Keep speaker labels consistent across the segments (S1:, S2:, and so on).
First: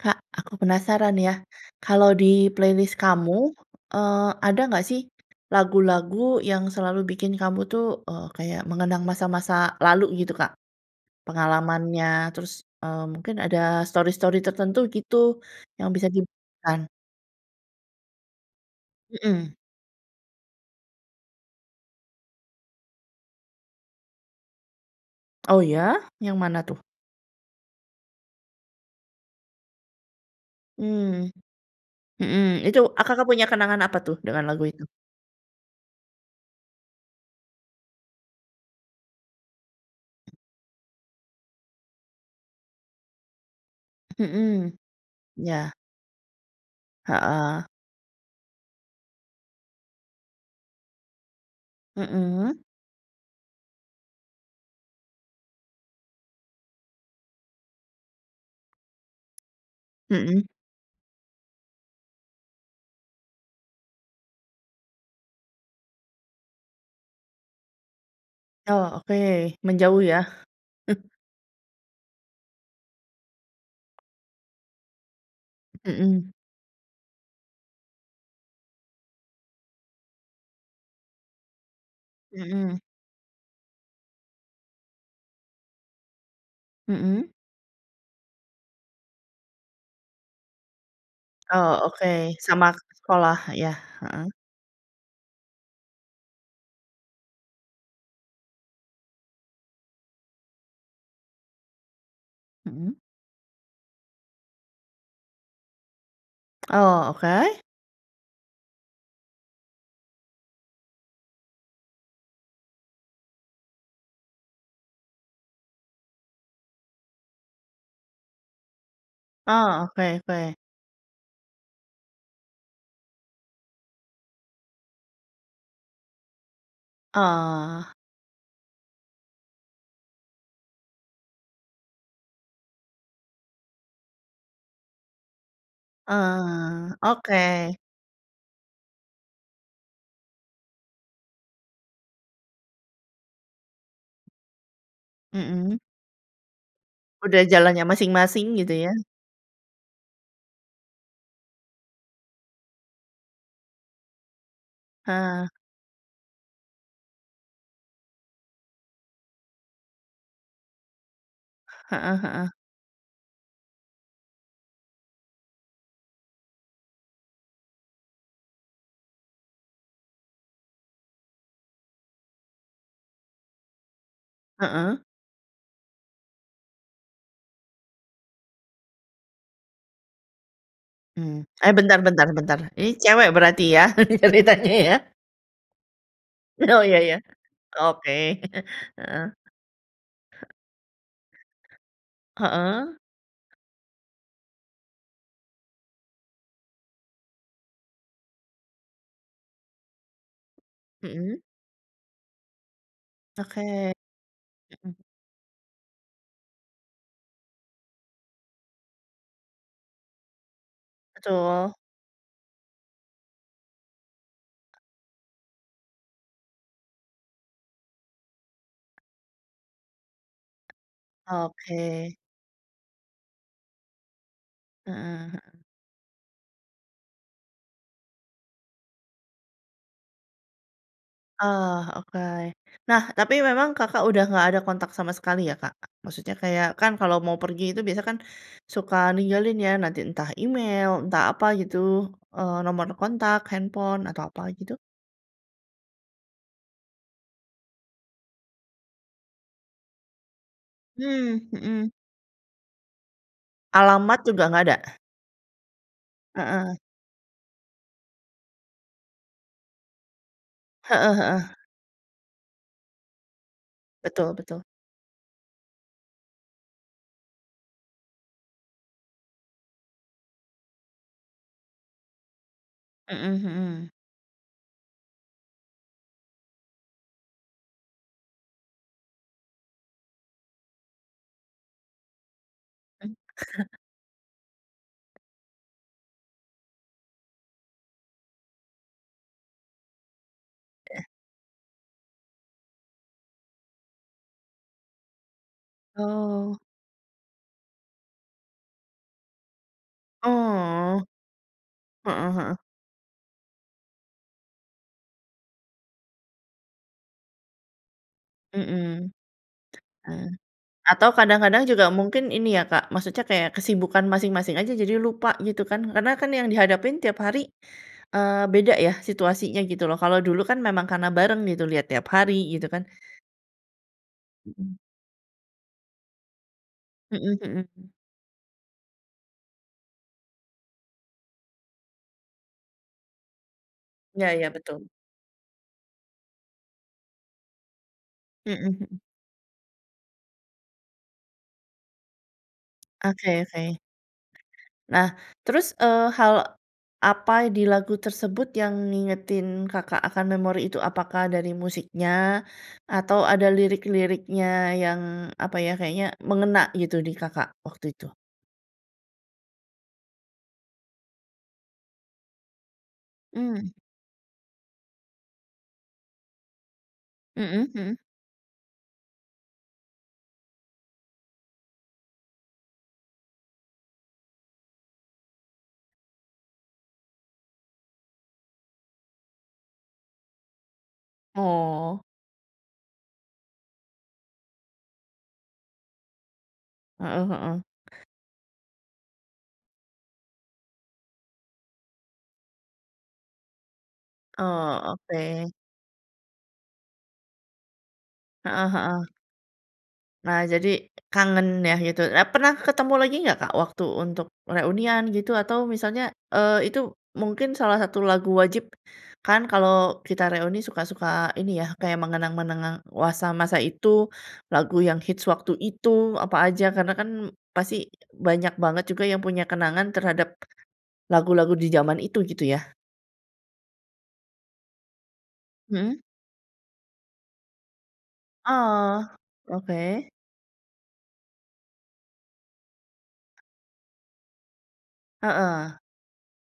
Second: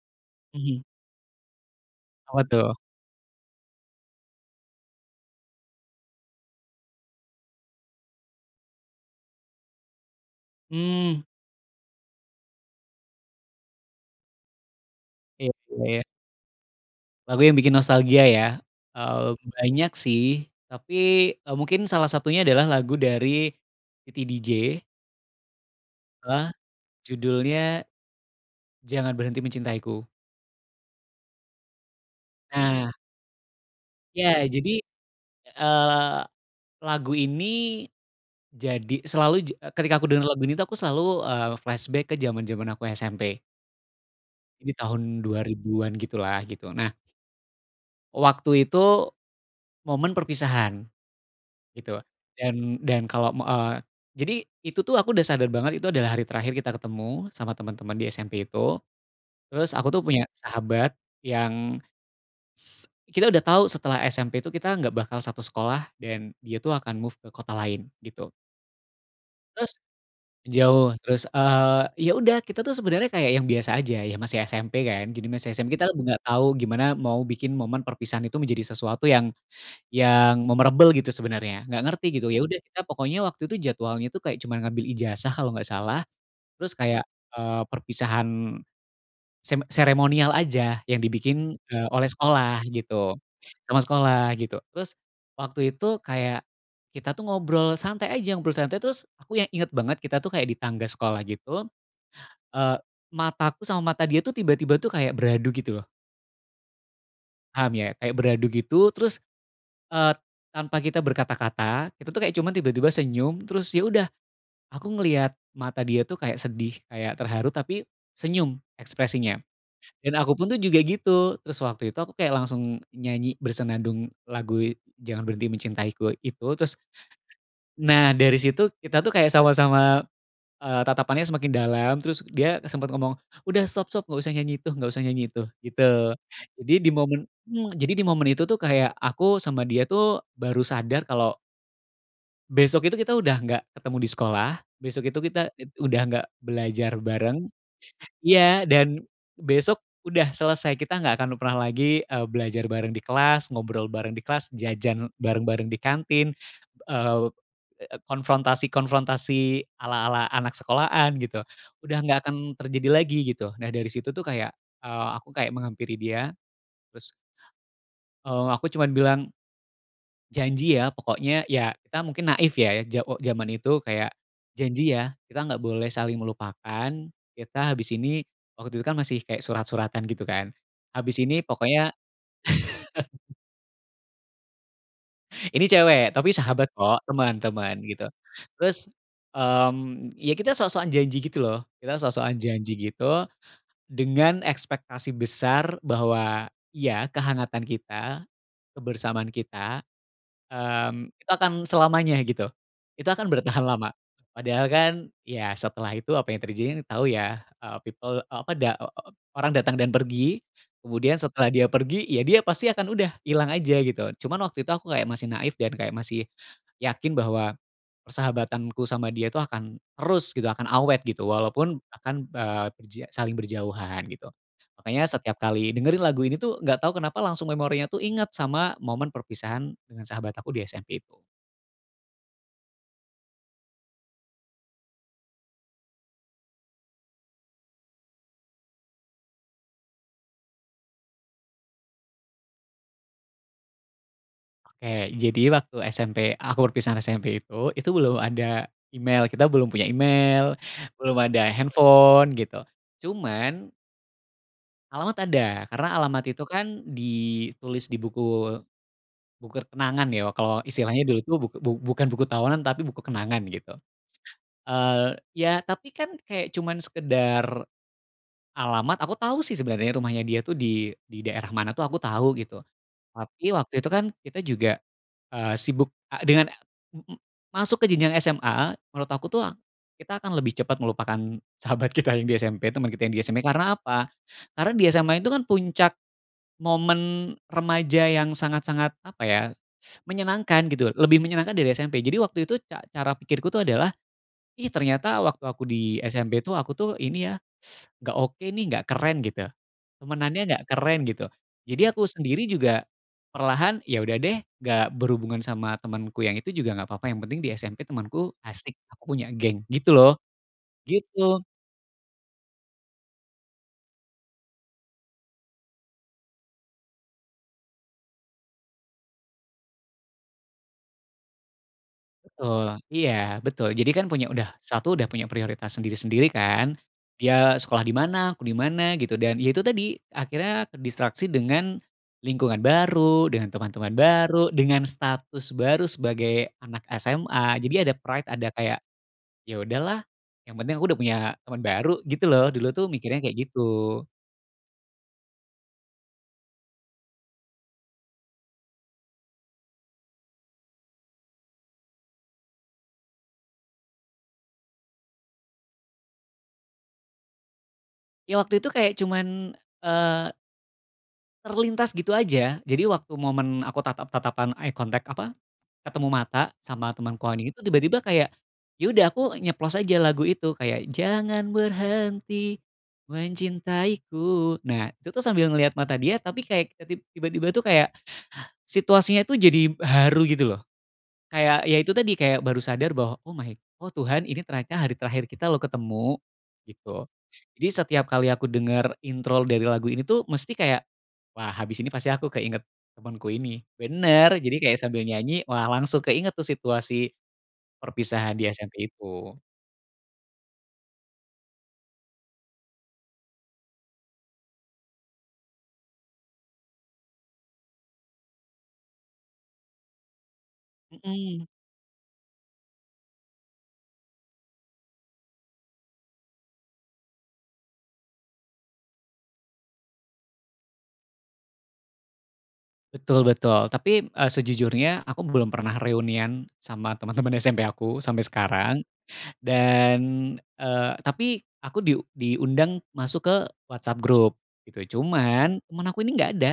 S1: Kak, aku
S2: Mhm.
S1: penasaran, ya, kalau di
S2: Apa, tuh?
S1: playlist kamu, eee, ada nggak, sih, lagu-lagu yang selalu bikin kamu, tuh, eee, kayak mengenang masa-masa lalu, gitu, Kak,
S2: Mmm.
S1: pengalamannya terus, eee, mungkin ada stori-stori tertentu, gitu,
S2: Iya juga,
S1: yang
S2: ya.
S1: bisa diceritakan?
S2: Lagu yang bikin nostalgia, ya, eee,
S1: Mhm.
S2: banyak, sih, tapi, eee, mungkin salah satunya adalah lagu dari Titi DJ
S1: Oh, iya? Yang
S2: bahwa
S1: mana, tuh?
S2: judulnya "Jangan Berhenti Mencintaiku".
S1: Mmm, mhm, itu,
S2: Nah.
S1: a Kakak punya kenangan apa, tuh,
S2: Iya,
S1: dengan lagu
S2: jadi,
S1: itu?
S2: eee, lagu ini, jadi selalu ja ketika aku dengar lagu ini, tuh, aku selalu, eee, flashback ke jaman-jaman aku SMP. Ini
S1: Mhm,
S2: tahun dua
S1: iya.
S2: ribuan gitu, lah, gitu, nah.
S1: Heeh.
S2: Waktu itu, momen perpisahan, gitu,
S1: Mhm.
S2: dan dan kalau me eee, jadi itu, tuh, aku udah sadar banget, itu adalah hari terakhir kita ketemu sama teman-teman di SMP itu, terus aku, tuh, punya
S1: Mhm.
S2: sahabat yang s kita udah tau setelah SMP, tuh, kita nggak bakal satu sekolah dan dia, tuh, akan move ke kota lain, gitu.
S1: Oh, oke,
S2: Terus
S1: menjauh, ya.
S2: jauh, terus, eee, ya, udah kita, tuh, sebenernya kayak yang biasa aja, ya, masih SMP, kan, jadi masih SMP, kita nggak
S1: Mhm.
S2: tau gimana mau bikin momen perpisahan itu menjadi sesuatu yang yang memorable, gitu, sebenernya nggak ngerti, gitu, ya, udah, kita
S1: Mhm.
S2: pokoknya waktu itu jadwalnya, tuh, kayak cuma ngambil ijazah kalau nggak salah, terus kayak,
S1: Mhm.
S2: eee, perpisahan sem seremonial aja yang dibikin,
S1: Oh,
S2: eee,
S1: oke,
S2: oleh sekolah,
S1: sama k
S2: gitu,
S1: sekolah, iya,
S2: sama
S1: heeh.
S2: sekolah, gitu, terus waktu itu kayak kita, tuh, ngobrol santai aja, ngobrol santai, terus aku yang inget banget kita, tuh, kayak di tangga sekolah, gitu, eee,
S1: Mhm.
S2: mataku sama mata dia, tuh, tiba-tiba, tuh, kayak beradu, gitu, loh.
S1: Oh, oke.
S2: Paham, ya, kayak beradu, gitu, terus, eee, tanpa kita berkata-kata, kita, tuh, kayak cuma tiba-tiba senyum terus, ya, udah, aku ngeliat mata dia, tuh, kayak sedih, kayak terharu tapi senyum ekspresinya,
S1: Oh,
S2: dan
S1: oke
S2: aku pun,
S1: oke.
S2: tuh, juga gitu. Terus waktu itu aku kayak langsung nyanyi bersenandung lagu "Jangan Berhenti Mencintaiku" itu, terus
S1: Oh.
S2: nah, dari situ kita, tuh, kayak sama-sama, eee, tatapannya semakin dalam terus dia sempet ngomong, "Udah, stop stop, nggak usah nyanyi itu nggak usah nyanyi itu." Gitu. Jadi di
S1: Oh,
S2: momen mmm,
S1: oke.
S2: jadi di momen itu, tuh, kayak aku sama dia, tuh, baru sadar kalau besok itu kita udah nggak ketemu di sekolah, besok itu kita ed
S1: Mhm.
S2: udah nggak belajar
S1: Udah
S2: bareng.
S1: jalannya masing-masing,
S2: Iya,
S1: gitu, ya.
S2: dan besok udah selesai, kita nggak akan pernah lagi, eee, belajar bareng di kelas, ngobrol bareng di kelas, jajan
S1: Heeh.
S2: bareng-bareng di kantin, eee eee, konfrontasi-konfrontasi ala-ala anak sekolahan, gitu, udah nggak
S1: Heeh
S2: akan
S1: heeh.
S2: terjadi lagi, gitu. Nah, dari situ, tuh, kayak, eee, aku kayak menghampiri dia, terus eee, aku cuman bilang, "Janji, ya, pokoknya," ya, kita mungkin naif, ya, ja o jaman itu kayak, "janji,
S1: Heeh.
S2: ya, kita nggak boleh saling melupakan. Kita habis ini," waktu itu, kan, masih kayak surat-suratan, gitu, kan, "habis ini
S1: Mmm, eh,
S2: pokoknya."
S1: bentar bentar bentar, ini cewek berarti, ya, ceritanya, ya?
S2: Ini cewek tapi sahabat,
S1: Oh, iya
S2: kok,
S1: iya,
S2: teman teman, gitu,
S1: oke,
S2: terus,
S1: heeh.
S2: mmm, ya, kita sok-sokan janji, gitu, loh, kita sok-sokan janji,
S1: Heeh.
S2: gitu, dengan ekspektasi besar bahwa iya, kehangatan kita, kebersamaan kita, mmm, itu
S1: Mhm.
S2: akan selamanya, gitu, itu akan bertahan lama,
S1: Oke,
S2: padahal, kan,
S1: mhm.
S2: ya, setelah itu apa yang terjadi, kan, tau, ya, eee, people, eee, apa, da o o orang datang dan pergi, kemudian setelah dia
S1: Betul.
S2: pergi, ya, dia pasti akan udah, hilang aja, gitu, cuman waktu itu aku kayak masih naif dan kayak masih yakin bahwa persahabatanku sama dia itu akan terus, gitu, akan awet, gitu, walaupun
S1: Oke.
S2: akan, eee, berja saling berjauhan, gitu.
S1: Mhm
S2: Makanya setiap
S1: mhm.
S2: kali dengerin lagu ini, tuh, nggak tau kenapa langsung memorinya, tuh, ingat sama momen perpisahan dengan sahabat aku di SMP itu.
S1: Oh, oke. Nah, tapi memang Kakak udah nggak ada kontak sama sekali, ya, Kak? Maksudnya kayak, kan, kalau mau pergi itu biasa, kan, suka ninggalin, ya, nanti, entah email, entah apa, gitu, eee, nomor kontak, handphone, atau apa, gitu?
S2: Oke, jadi waktu SMP aku perpisahan SMP itu, itu belum ada email, kita belum punya email, belum
S1: Mmm,
S2: ada
S1: mhm.
S2: handphone, gitu, cuman
S1: Alamat juga nggak ada?
S2: Alamat ada, karena alamat itu,
S1: Heeh.
S2: kan, ditulis di buku buku kenangan, ya, kalau istilahnya
S1: Heeh
S2: dulu, tuh,
S1: heeh.
S2: bu bukan buku tahunan, tapi buku kenangan, gitu.
S1: Betul betul.
S2: Eee, ya, tapi, kan, kayak cuman sekedar alamat aku tau, sih, sebenarnya rumahnya dia, tuh, di di daerah mana, tuh, aku tau, gitu,
S1: Mhm
S2: tapi waktu itu,
S1: mhm.
S2: kan, kita juga, eee, sibuk, eee, dengan, m m masuk ke jenjang SMA, menurut aku, tuh, kita akan lebih cepat melupakan sahabat kita yang di SMP, teman kita yang
S1: Mmm.
S2: di SMP, karena apa? Karena di SMA itu, kan, puncak momen remaja yang sangat-sangat apa, ya, menyenangkan, gitu,
S1: Iya.
S2: lebih menyenangkan dari SMP. Jadi waktu itu ca cara pikirku, tuh, adalah, "Ih, ternyata waktu aku di SMP, tuh,
S1: Oh.
S2: aku, tuh, ini, ya, nggak oke, nih, nggak keren, gitu, temanannya nggak
S1: Oh.
S2: keren." Gitu, jadi aku
S1: Heeh
S2: sendiri
S1: heeh.
S2: juga perlahan, ya, udah, deh, nggak berhubungan sama temanku yang itu juga nggak apa-apa yang penting di SMP temanku asik,
S1: Mhm.
S2: aku punya geng, gitu, loh,
S1: Ah. Atau
S2: gitu.
S1: kadang-kadang juga mungkin ini, ya, Kak, maksudnya kayak kesibukan masing-masing aja, jadi lupa, gitu, kan, karena, kan, yang dihadapin tiap hari, eee, beda, ya, situasinya, gitu, loh, kalau dulu kan, memang karena bareng, gitu, lihat tiap hari, gitu,
S2: Betul,
S1: kan.
S2: iya, betul, jadi, kan, punya udah
S1: Mhm.
S2: satu udah punya prioritas sendiri-sendiri, kan,
S1: Mhm
S2: dia
S1: mhm,
S2: sekolah di
S1: mmm.
S2: mana, aku di mana, gitu, dan, ya, itu tadi akhirnya terdistraksi dengan lingkungan baru, dengan teman-teman
S1: Iya iya,
S2: baru,
S1: betul.
S2: dengan status baru sebagai anak SMA, jadi ada pride, ada
S1: Mhm
S2: kayak,
S1: mhm.
S2: "Ya, udah, lah, yang penting aku udah punya teman baru." Gitu, loh, dulu, tuh, mikirnya kayak
S1: Oke
S2: gitu.
S1: oke. Nah, terus, eee, hal apa di lagu tersebut yang ngingetin Kakak akan memori itu, apakah dari musiknya, atau ada lirik-liriknya yang apa, ya, kayaknya mengena, gitu, di Kakak waktu itu?
S2: Ya, waktu itu kayak cuman, eee terlintas gitu aja. Jadi waktu momen
S1: Mmm.
S2: aku tatap-tatapan, eye contact apa, ketemu mata sama temanku ini, itu
S1: Mhm mhm.
S2: tiba-tiba kayak, ya, udah aku nyeplos aja lagu itu, kayak jangan berhenti mencintaiku, nah, itu, tuh, sambil ngeliat mata dia tapi kayak ke tib tiba-tiba itu kayak situasinya itu jadi haru, gitu, loh, kayak, ya, itu
S1: Oh.
S2: tadi, kayak baru sadar bahwa, "Oh, my oh, Tuhan, ini ternyata hari terakhir kita, loh, ketemu." Gitu.
S1: Heeh heeh.
S2: Jadi setiap kali aku dengar intro dari lagu ini, tuh, mesti kayak, "Wah, habis ini pasti aku keinget temenku ini." Benar, jadi kayak
S1: Oh,
S2: sambil nyanyi,
S1: oke.
S2: wah, langsung keinget, tuh, situasi perpisahan di
S1: Heeh
S2: SMP
S1: heeh.
S2: itu.
S1: Nah, jadi kangen, ya, gitu. Nah, pernah ketemu lagi nggak, Kak, waktu untuk reunian, gitu, atau misalnya, eee, itu mungkin salah satu lagu wajib, kan, kalau kita reuni suka suka
S2: Mhm.
S1: ini, ya, kayak mengenang-mengenang wasa masa itu, lagu yang hits waktu itu, apa aja karena, kan, pasti banyak banget juga yang punya kenangan terhadap lagu-lagu di jaman itu, gitu, ya.
S2: Betul betul tapi, eee, sejujurnya aku belum pernah
S1: Mhm.
S2: reunian sama teman-teman SMP aku sampai sekarang,
S1: Oh,
S2: dan,
S1: oke.
S2: eee, tapi aku diu diundang masuk ke WhatsApp grup, gitu, cuman
S1: Heeh.
S2: teman aku ini nggak ada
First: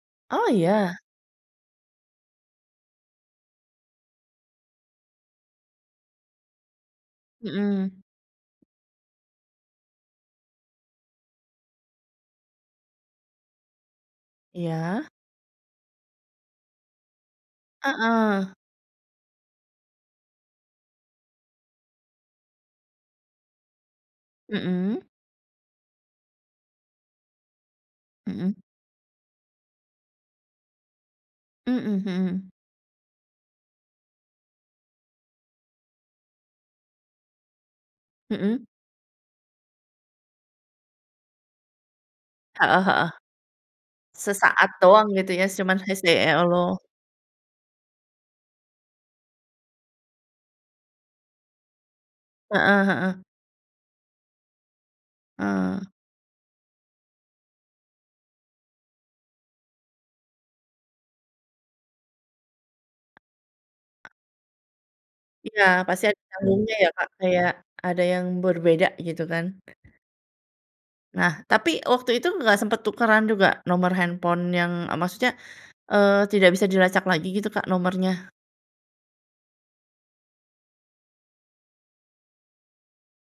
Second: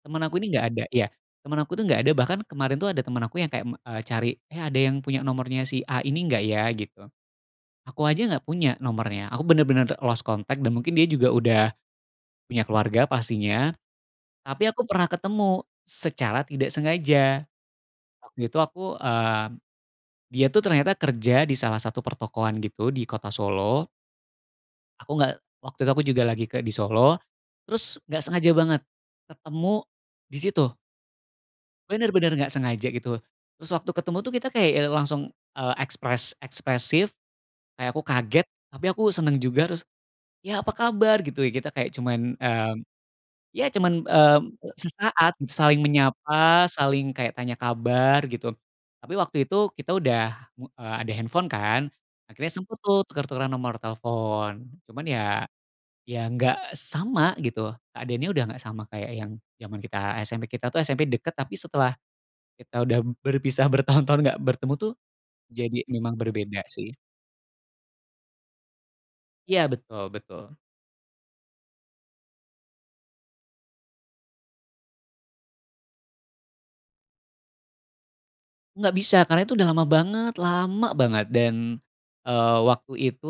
S2: teman aku ini
S1: Oh,
S2: nggak ada,
S1: iya?
S2: ya, teman aku, tuh, nggak ada. Bahkan kemarin, tuh, ada temen aku yang kayak, me cari, "Eh, ada yang punya nomornya si A ini nggak, ya?" Gitu.
S1: Mhm.
S2: Aku aja nggak punya nomornya, aku benar-benar, eee, lost contact dan mungkin dia juga udah punya keluarga pastinya, tapi aku pernah
S1: Iya.
S2: ketemu secara tidak sengaja. Waktu
S1: Heeh.
S2: itu aku eee, dia, tuh, ternyata kerja di salah satu pertokoan, gitu, di kota Solo.
S1: Mhm.
S2: Aku nggak waktu itu aku juga lagi ke di Solo, terus nggak sengaja
S1: Mhm.
S2: banget ketemu di situ.
S1: Mhm
S2: Benar-benar
S1: mhm.
S2: nggak sengaja, gitu, terus waktu ketemu, tuh, kita kayak, ya, langsung, eee, ekspres ekspresif, kayak aku kaget
S1: Mhm.
S2: tapi aku senang juga. Terus, ya, "Apa kabar?" Gitu, ya. Kita kayak cuman, mmm,
S1: Heeh heeh.
S2: ya, cuman, mmm,
S1: Sesaat doang, gitu,
S2: sesaat
S1: ya, cuman
S2: saling
S1: he say
S2: menyapa,
S1: hello.
S2: saling kayak tanya kabar, gitu, tapi waktu itu kita udah, eee, ada handphone, kan, akhirnya sempat,
S1: Heeh
S2: tuh,
S1: heeh.
S2: tuker-tukeran nomor telepon, cuman, ya
S1: Eee.
S2: ya nggak sama, gitu, keadaannya, udah nggak sama kayak yang jaman kita SMP. Kita, tuh, SMP dekat, tapi setelah kita udah berpisah bertahun-tahun nggak bertemu, tuh,
S1: Iya,
S2: jadi
S1: pasti
S2: memang
S1: ada
S2: berbeda,
S1: nyambungnya, ya,
S2: sih.
S1: Kak, kayak ada yang berbeda, gitu, kan.
S2: Iya, betul betul.
S1: Nah, tapi waktu itu nggak sempet tukeran juga nomor handphone yang, eee, maksudnya, eee, tidak bisa dilacak lagi, gitu, Kak, nomornya?
S2: Nggak bisa, karena itu udah lama banget lama banget, dan, eee, waktu itu,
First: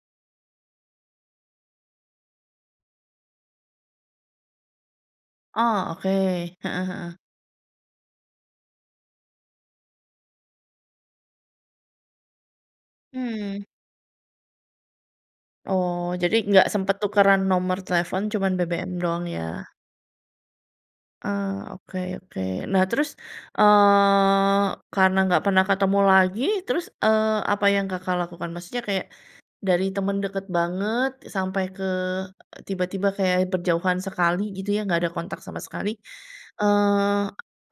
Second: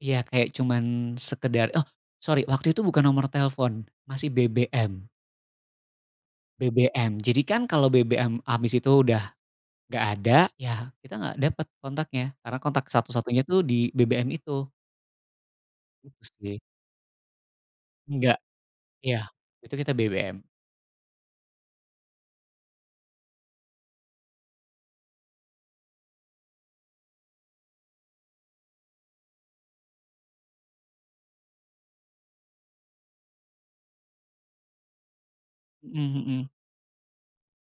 S2: ya, kayak cuman sekedar oh, sori, waktu itu bukan nomor telepon, masih BBM.
S1: Oh, oke, heeh
S2: BBM.
S1: heeh.
S2: Jadi, kan, kalau BBM habis itu udah nggak ada, ya, kita nggak dapet kontaknya karena kontak satu-satunya, tuh,
S1: Mmm.
S2: di BBM itu.
S1: Oh, jadi
S2: Usti.
S1: nggak sempat tukeran nomor telepon,
S2: Enggak,
S1: cuman BBM doang,
S2: ya,
S1: ya.
S2: itu kita BBM.
S1: Eee, oke oke. Nah, terus, eee, karena nggak pernah ketemu lagi, terus, eee, apa yang Kakak lakukan? Maksudnya kayak dari teman dekat banget sampai ke tiba-tiba kayak berjauhan sekali, gitu, ya, nggak ada kontak sama sekali,
S2: Mhm mhm.
S1: eee,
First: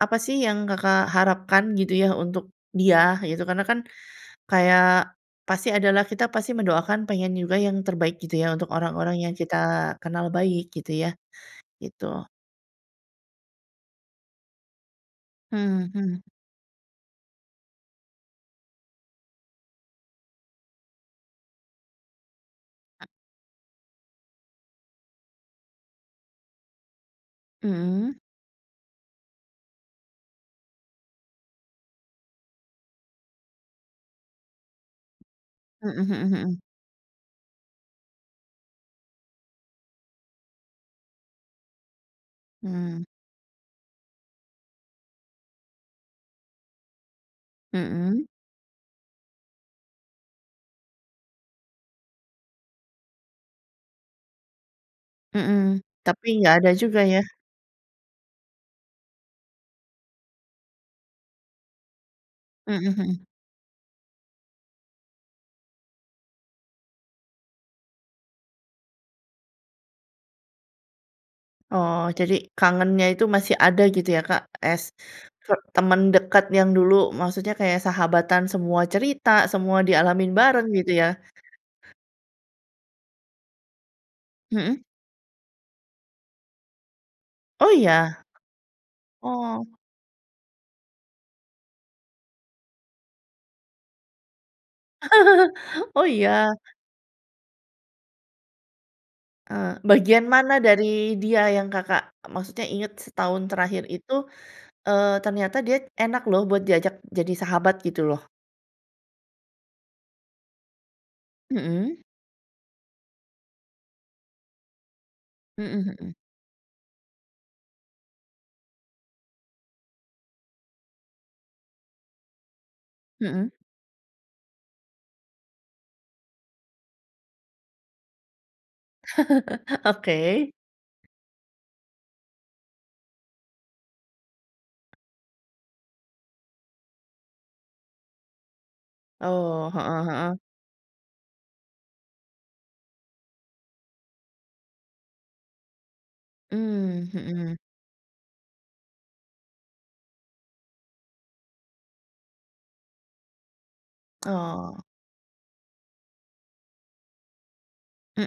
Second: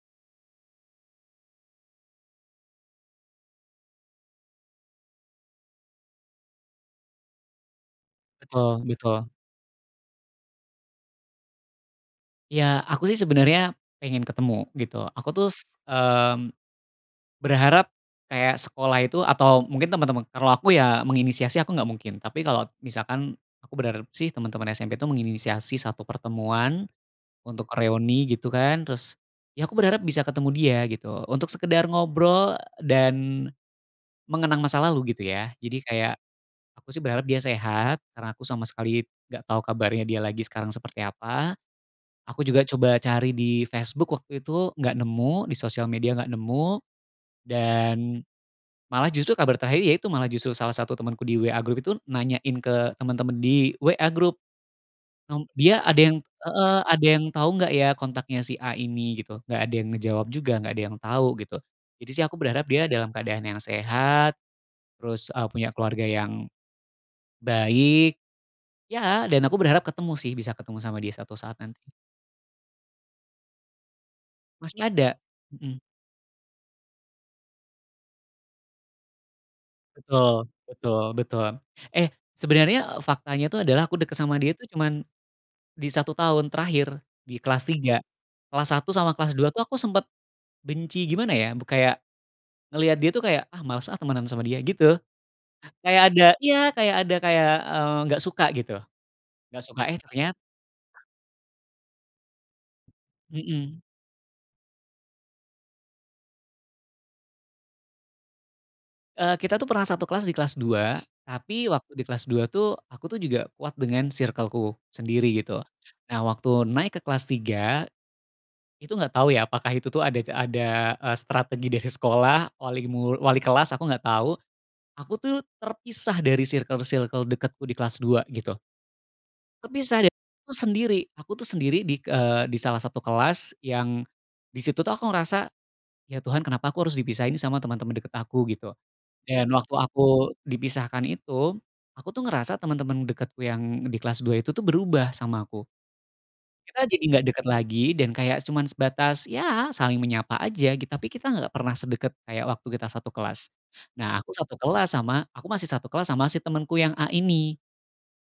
S1: apa, sih, yang Kakak harapkan, gitu, ya, untuk dia, gitu? Karena, kan, kayak pasti ada, lah, kita pasti mendoakan, pengen juga yang terbaik, gitu, ya, untuk
S2: Betul
S1: orang-orang
S2: betul.
S1: yang kita kenal baik, gitu, ya, gitu.
S2: Ya, aku, sih, sebenarnya pengen ketemu, gitu, aku, tuh, s
S1: Hmm hmm.
S2: mmm, berharap, kayak sekolah itu atau mungkin teman-teman kalau, aku, ya, menginisiasi, aku nggak mungkin, tapi kalau misalkan aku berharap, sih, teman-teman SMP, tuh, menginisiasi satu pertemuan, untuk
S1: Mhm.
S2: reuni, gitu, kan, terus, ya, aku berharap bisa ketemu dia, gitu, untuk sekedar ngobrol dan mengenang masa lalu, gitu, ya. Jadi
S1: Mhm
S2: kayak
S1: mhm mhm.
S2: aku, sih, berharap dia sehat karena aku sama sekali nggak tau kabarnya dia lagi sekarang seperti apa, aku juga coba
S1: Mmm.
S2: cari di Facebook waktu itu nggak nemu, di sosial media nggak nemu, dan
S1: Mhm.
S2: malah justru kabar terakhir, ya, itu malah justru salah satu temanku di WA grup itu nanyain ke teman-teman di WA grup. Nom dia
S1: Mhm,
S2: ada yang
S1: tapi nggak ada
S2: heeh,
S1: juga,
S2: "Ada
S1: ya.
S2: yang tau nggak, ya, kontaknya si A ini?" Gitu. Nggak ada yang ngejawab juga, nggak ada yang tau, gitu, jadi, sih, aku berharap
S1: Mhm
S2: dia dalam
S1: mhm.
S2: keadaan yang sehat, terus, eee, punya keluarga yang baik, ya, dan aku berharap ketemu, sih, bisa ketemu sama dia suatu saat nan
S1: Oh, jadi kangennya itu masih ada, gitu, ya, Kak,
S2: Masih
S1: es
S2: ada,
S1: te
S2: mhm.
S1: teman dekat yang dulu maksudnya kayak sahabatan, semua cerita, semua dialamin
S2: Betul
S1: bareng, gitu,
S2: betul
S1: ya.
S2: betul. Eh, sebenarnya faktanya, tuh, adalah aku deket sama dia, tuh,
S1: Mhm.
S2: cuman di 1 tahun terakhir, di kelas
S1: Oh, iya?
S2: 3. Kelas 1 sama kelas 2, tuh,
S1: Oh.
S2: aku sempat benci, gimana, ya, bu kayak ngelihat dia, tuh, kayak, "Ah, males, ah, temanan sama dia." Gitu, kayak
S1: Oh,
S2: ada iya
S1: iya?
S2: kayak ada kayak, eee, nggak suka, gitu, nggak
S1: Eee,
S2: suka, eh,
S1: bagian
S2: ternya
S1: mana dari dia yang Kakak maksudnya ingat setahun
S2: Mhm.
S1: terakhir itu, eee, ternyata dia enak, loh, buat diajak jadi sahabat? Gitu, loh.
S2: Eee, kita, tuh, pernah satu kelas di kelas 2, tapi waktu
S1: Mhm.
S2: di kelas 2, tuh, aku, tuh, juga kuat dengan sirkelku sendiri, gitu.
S1: Mhm mhm.
S2: Nah, waktu naik ke kelas 3, itu nggak tau, ya, apakah itu, tuh, ada ada, eee, strategi dari sekolah, wali mu wali
S1: Mhm.
S2: kelas aku nggak tau aku, tuh, terpisah dari sirkel-sirkel dekatku di kelas 2, gitu. Terpisah dan
S1: Oke.
S2: aku sendiri. Aku, tuh, sendiri di k eee, di salah satu kelas yang di situ, tuh, aku ngerasa, "Ya, Tuhan, kenapa aku harus dipisahin sama teman-teman dekat aku?" Gitu. Dan
S1: Oh,
S2: waktu
S1: heeh
S2: aku
S1: heeh.
S2: dipisahkan itu, aku, tuh, ngerasa teman-teman dekatku yang di kelas 2 itu, tuh, berubah sama aku. Kita jadi
S1: Mmm,
S2: nggak dekat
S1: mhm.
S2: lagi dan kayak cuman sebatas, ya, saling menyapa aja, tapi kita nggak pernah sedekat kayak waktu kita satu kelas, nah, aku satu
S1: Oh.
S2: kelas sama aku masih satu kelas sama si temenku yang A ini,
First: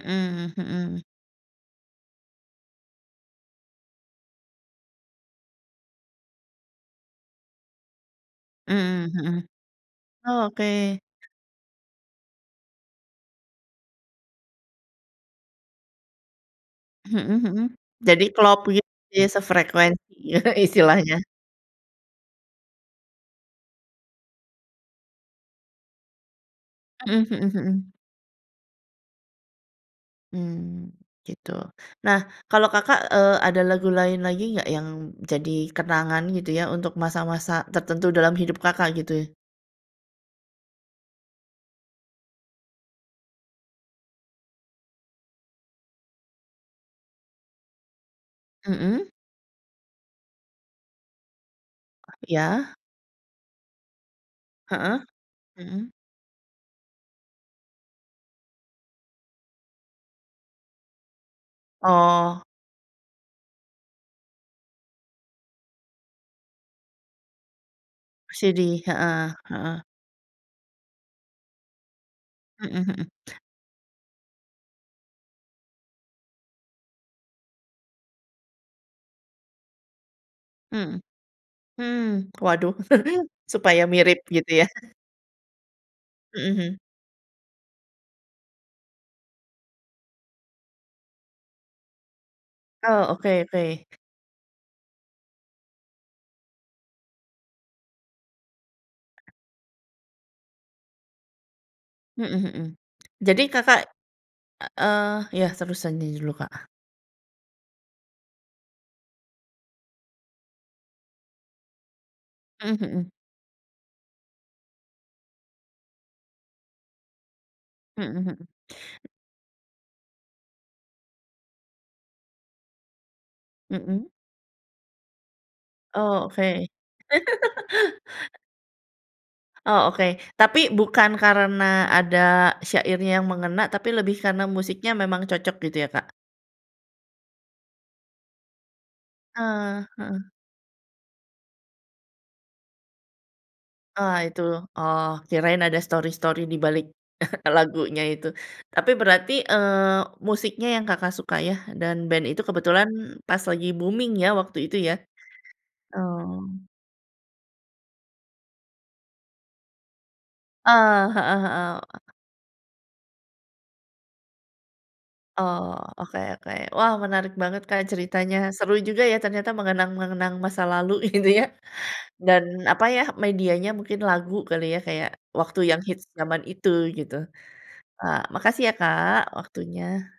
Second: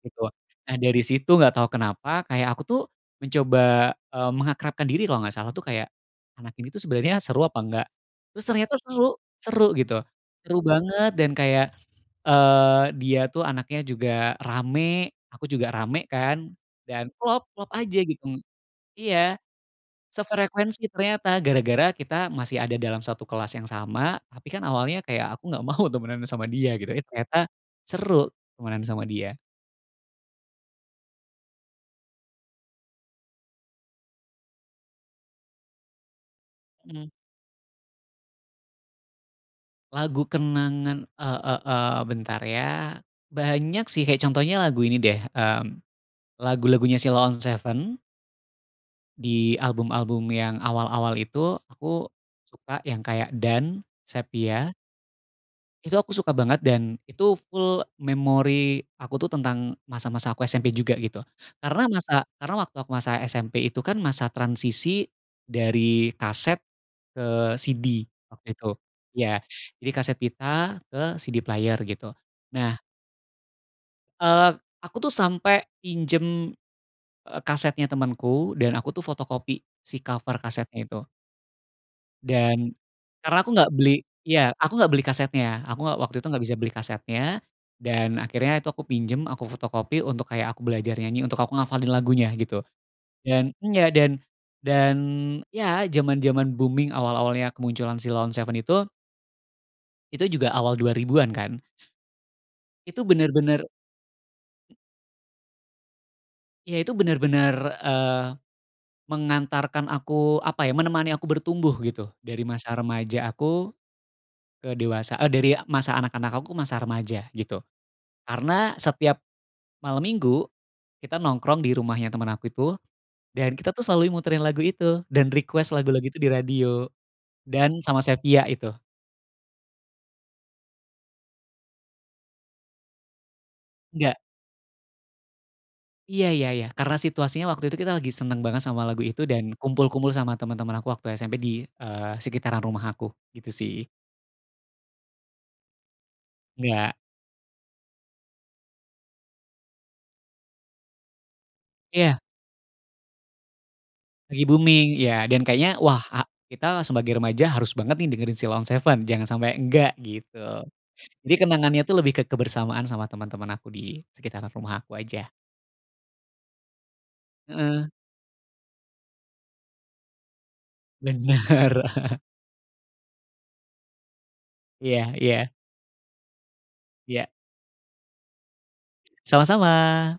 S2: gitu. Nah,
S1: mhm.
S2: dari situ nggak tau kenapa kayak aku, tuh, mencoba, eee, mengakrabkan diri, kalau nggak salah, tuh, kayak anak ini, tuh, sebenernya seru apa nggak? Terus ternyata
S1: Mmm
S2: seru
S1: mhm.
S2: seru, gitu,
S1: Oh,
S2: seru
S1: oke.
S2: banget, dan kayak, eee, dia, tuh, anaknya juga rame, aku juga rame, kan, dan
S1: Mhm
S2: klop
S1: mhm,
S2: klop aja,
S1: jadi
S2: gitu.
S1: klop gitu, ya,
S2: Iya,
S1: sefrekuensi, ya,
S2: sefrekuensi
S1: istilahnya.
S2: ternyata gara-gara kita masih ada dalam satu kelas yang sama, tapi, kan, awalnya kayak aku nggak mau temenan sama dia, gitu, eh,
S1: Mhm mhm
S2: ternyata
S1: mhm.
S2: seru temenan sama dia.
S1: Mmm, gitu. Nah, kalau Kakak, eee, ada lagu lain lagi nggak yang jadi kenangan, gitu, ya, untuk
S2: Mmm.
S1: masa-masa tertentu dalam hidup Kakak, gitu?
S2: Lagu kenangan, e e eee, bentar, ya, banyak, sih, kayak contohnya lagu ini, deh, mmm, lagu-lagunya Sheila on 7.
S1: Mhm.
S2: Di album-album yang awal-awal itu aku
S1: Iya.
S2: suka yang kayak "Dan", "Sephia".
S1: Heeh, mhm.
S2: Itu aku suka banget, dan itu full memori aku, tuh, tentang masa-masa aku SMP juga, gitu, karena masa
S1: Oh.
S2: karena waktu aku masa SMP itu, kan, masa transisi, dari kaset ke CD waktu itu,
S1: CD, heeh
S2: iya,
S1: heeh.
S2: jadi kaset pita ke CD player, gitu.
S1: Mhm
S2: Nah
S1: mhm.
S2: eee, aku, tuh, sampai pinjam, eee, kasetnya temanku dan aku, tuh, fotokopi si cover kasetnya
S1: Mhm,
S2: itu.
S1: hmm, waduh
S2: Dan karena aku nggak
S1: supaya
S2: beli
S1: mirip, gitu,
S2: iya,
S1: ya?
S2: aku nggak beli kasetnya, aku nggak waktu itu nggak
S1: Mhm
S2: bisa beli
S1: mhm.
S2: kasetnya, dan akhirnya itu aku pinjem, aku fotokopi untuk kayak aku belajar nyanyi, untuk aku ngafalin lagunya, gitu,
S1: Oh, oke
S2: dan
S1: oke.
S2: enggak dan dan, ya, jaman-jaman booming awal-awalnya kemunculan Sheila On 7 itu itu juga awal 2000-an, kan.
S1: Mhm mhm,
S2: Itu
S1: jadi
S2: benar-benar
S1: Kakak, eee eee, iya, terusannya julu, Kak.
S2: Iya, itu benar-benar, eee, mengantarkan aku apa, ya, menemani aku bertumbuh, gitu, dari masa
S1: Mhm mhm.
S2: remaja aku ke dewasa, eee, dari masa anak-anak aku ke masa remaja, gitu,
S1: Mhm mhm.
S2: karena setiap malam minggu kita nongkrong di rumahnya teman aku itu dan kita, tuh, selalu
S1: Mhm.
S2: muterin lagu itu dan request lagu-lagu itu
S1: Oh,
S2: di
S1: oke.
S2: radio, "Dan" sama "Sephia" itu.
S1: Oh, oke, tapi bukan karena ada syairnya yang mengena, tapi
S2: Enggak.
S1: lebih karena musiknya memang cocok, gitu, ya, Kak?
S2: Iya iya iya, karena situasinya waktu itu kita lagi senang banget sama lagu itu dan
S1: Eee,
S2: kumpul-kumpul
S1: heeh.
S2: sama teman-teman aku waktu SMP di, eee, sekitaran rumah aku, gitu, sih.
S1: Ah, itu, oh, kirain ada stori-stori di balik
S2: Enggak.
S1: lagunya itu. Tapi berarti, eee, musiknya yang Kakak suka, ya, dan
S2: Iya.
S1: band itu kebetulan pas lagi booming, ya,
S2: Lagi
S1: waktu itu, ya?
S2: booming, iya. Dan kayaknya, "Wah, a
S1: Oh.
S2: kita sebagai remaja harus banget, nih, dengerin Sheila on 7, jangan sampai enggak." Gitu.
S1: Eee,
S2: Jadi
S1: heeh
S2: kenangannya, tuh,
S1: heeh.
S2: lebih ke kebersamaan sama teman-teman aku di sekitaran rumah aku aja.
S1: Oh, oke oke. Wah, menarik banget, Kak,
S2: Heeh.
S1: ceritanya seru juga, ya, ternyata mengenang-mengenang masa lalu, gitu, ya,
S2: Benar.
S1: dan apa, ya, medianya mungkin lagu kali, ya,
S2: Iya
S1: kayak
S2: iya.
S1: waktu yang hits jaman itu, gitu.
S2: Iya.
S1: Ah, makasih, ya, Kak,
S2: Sama-sama.
S1: waktunya.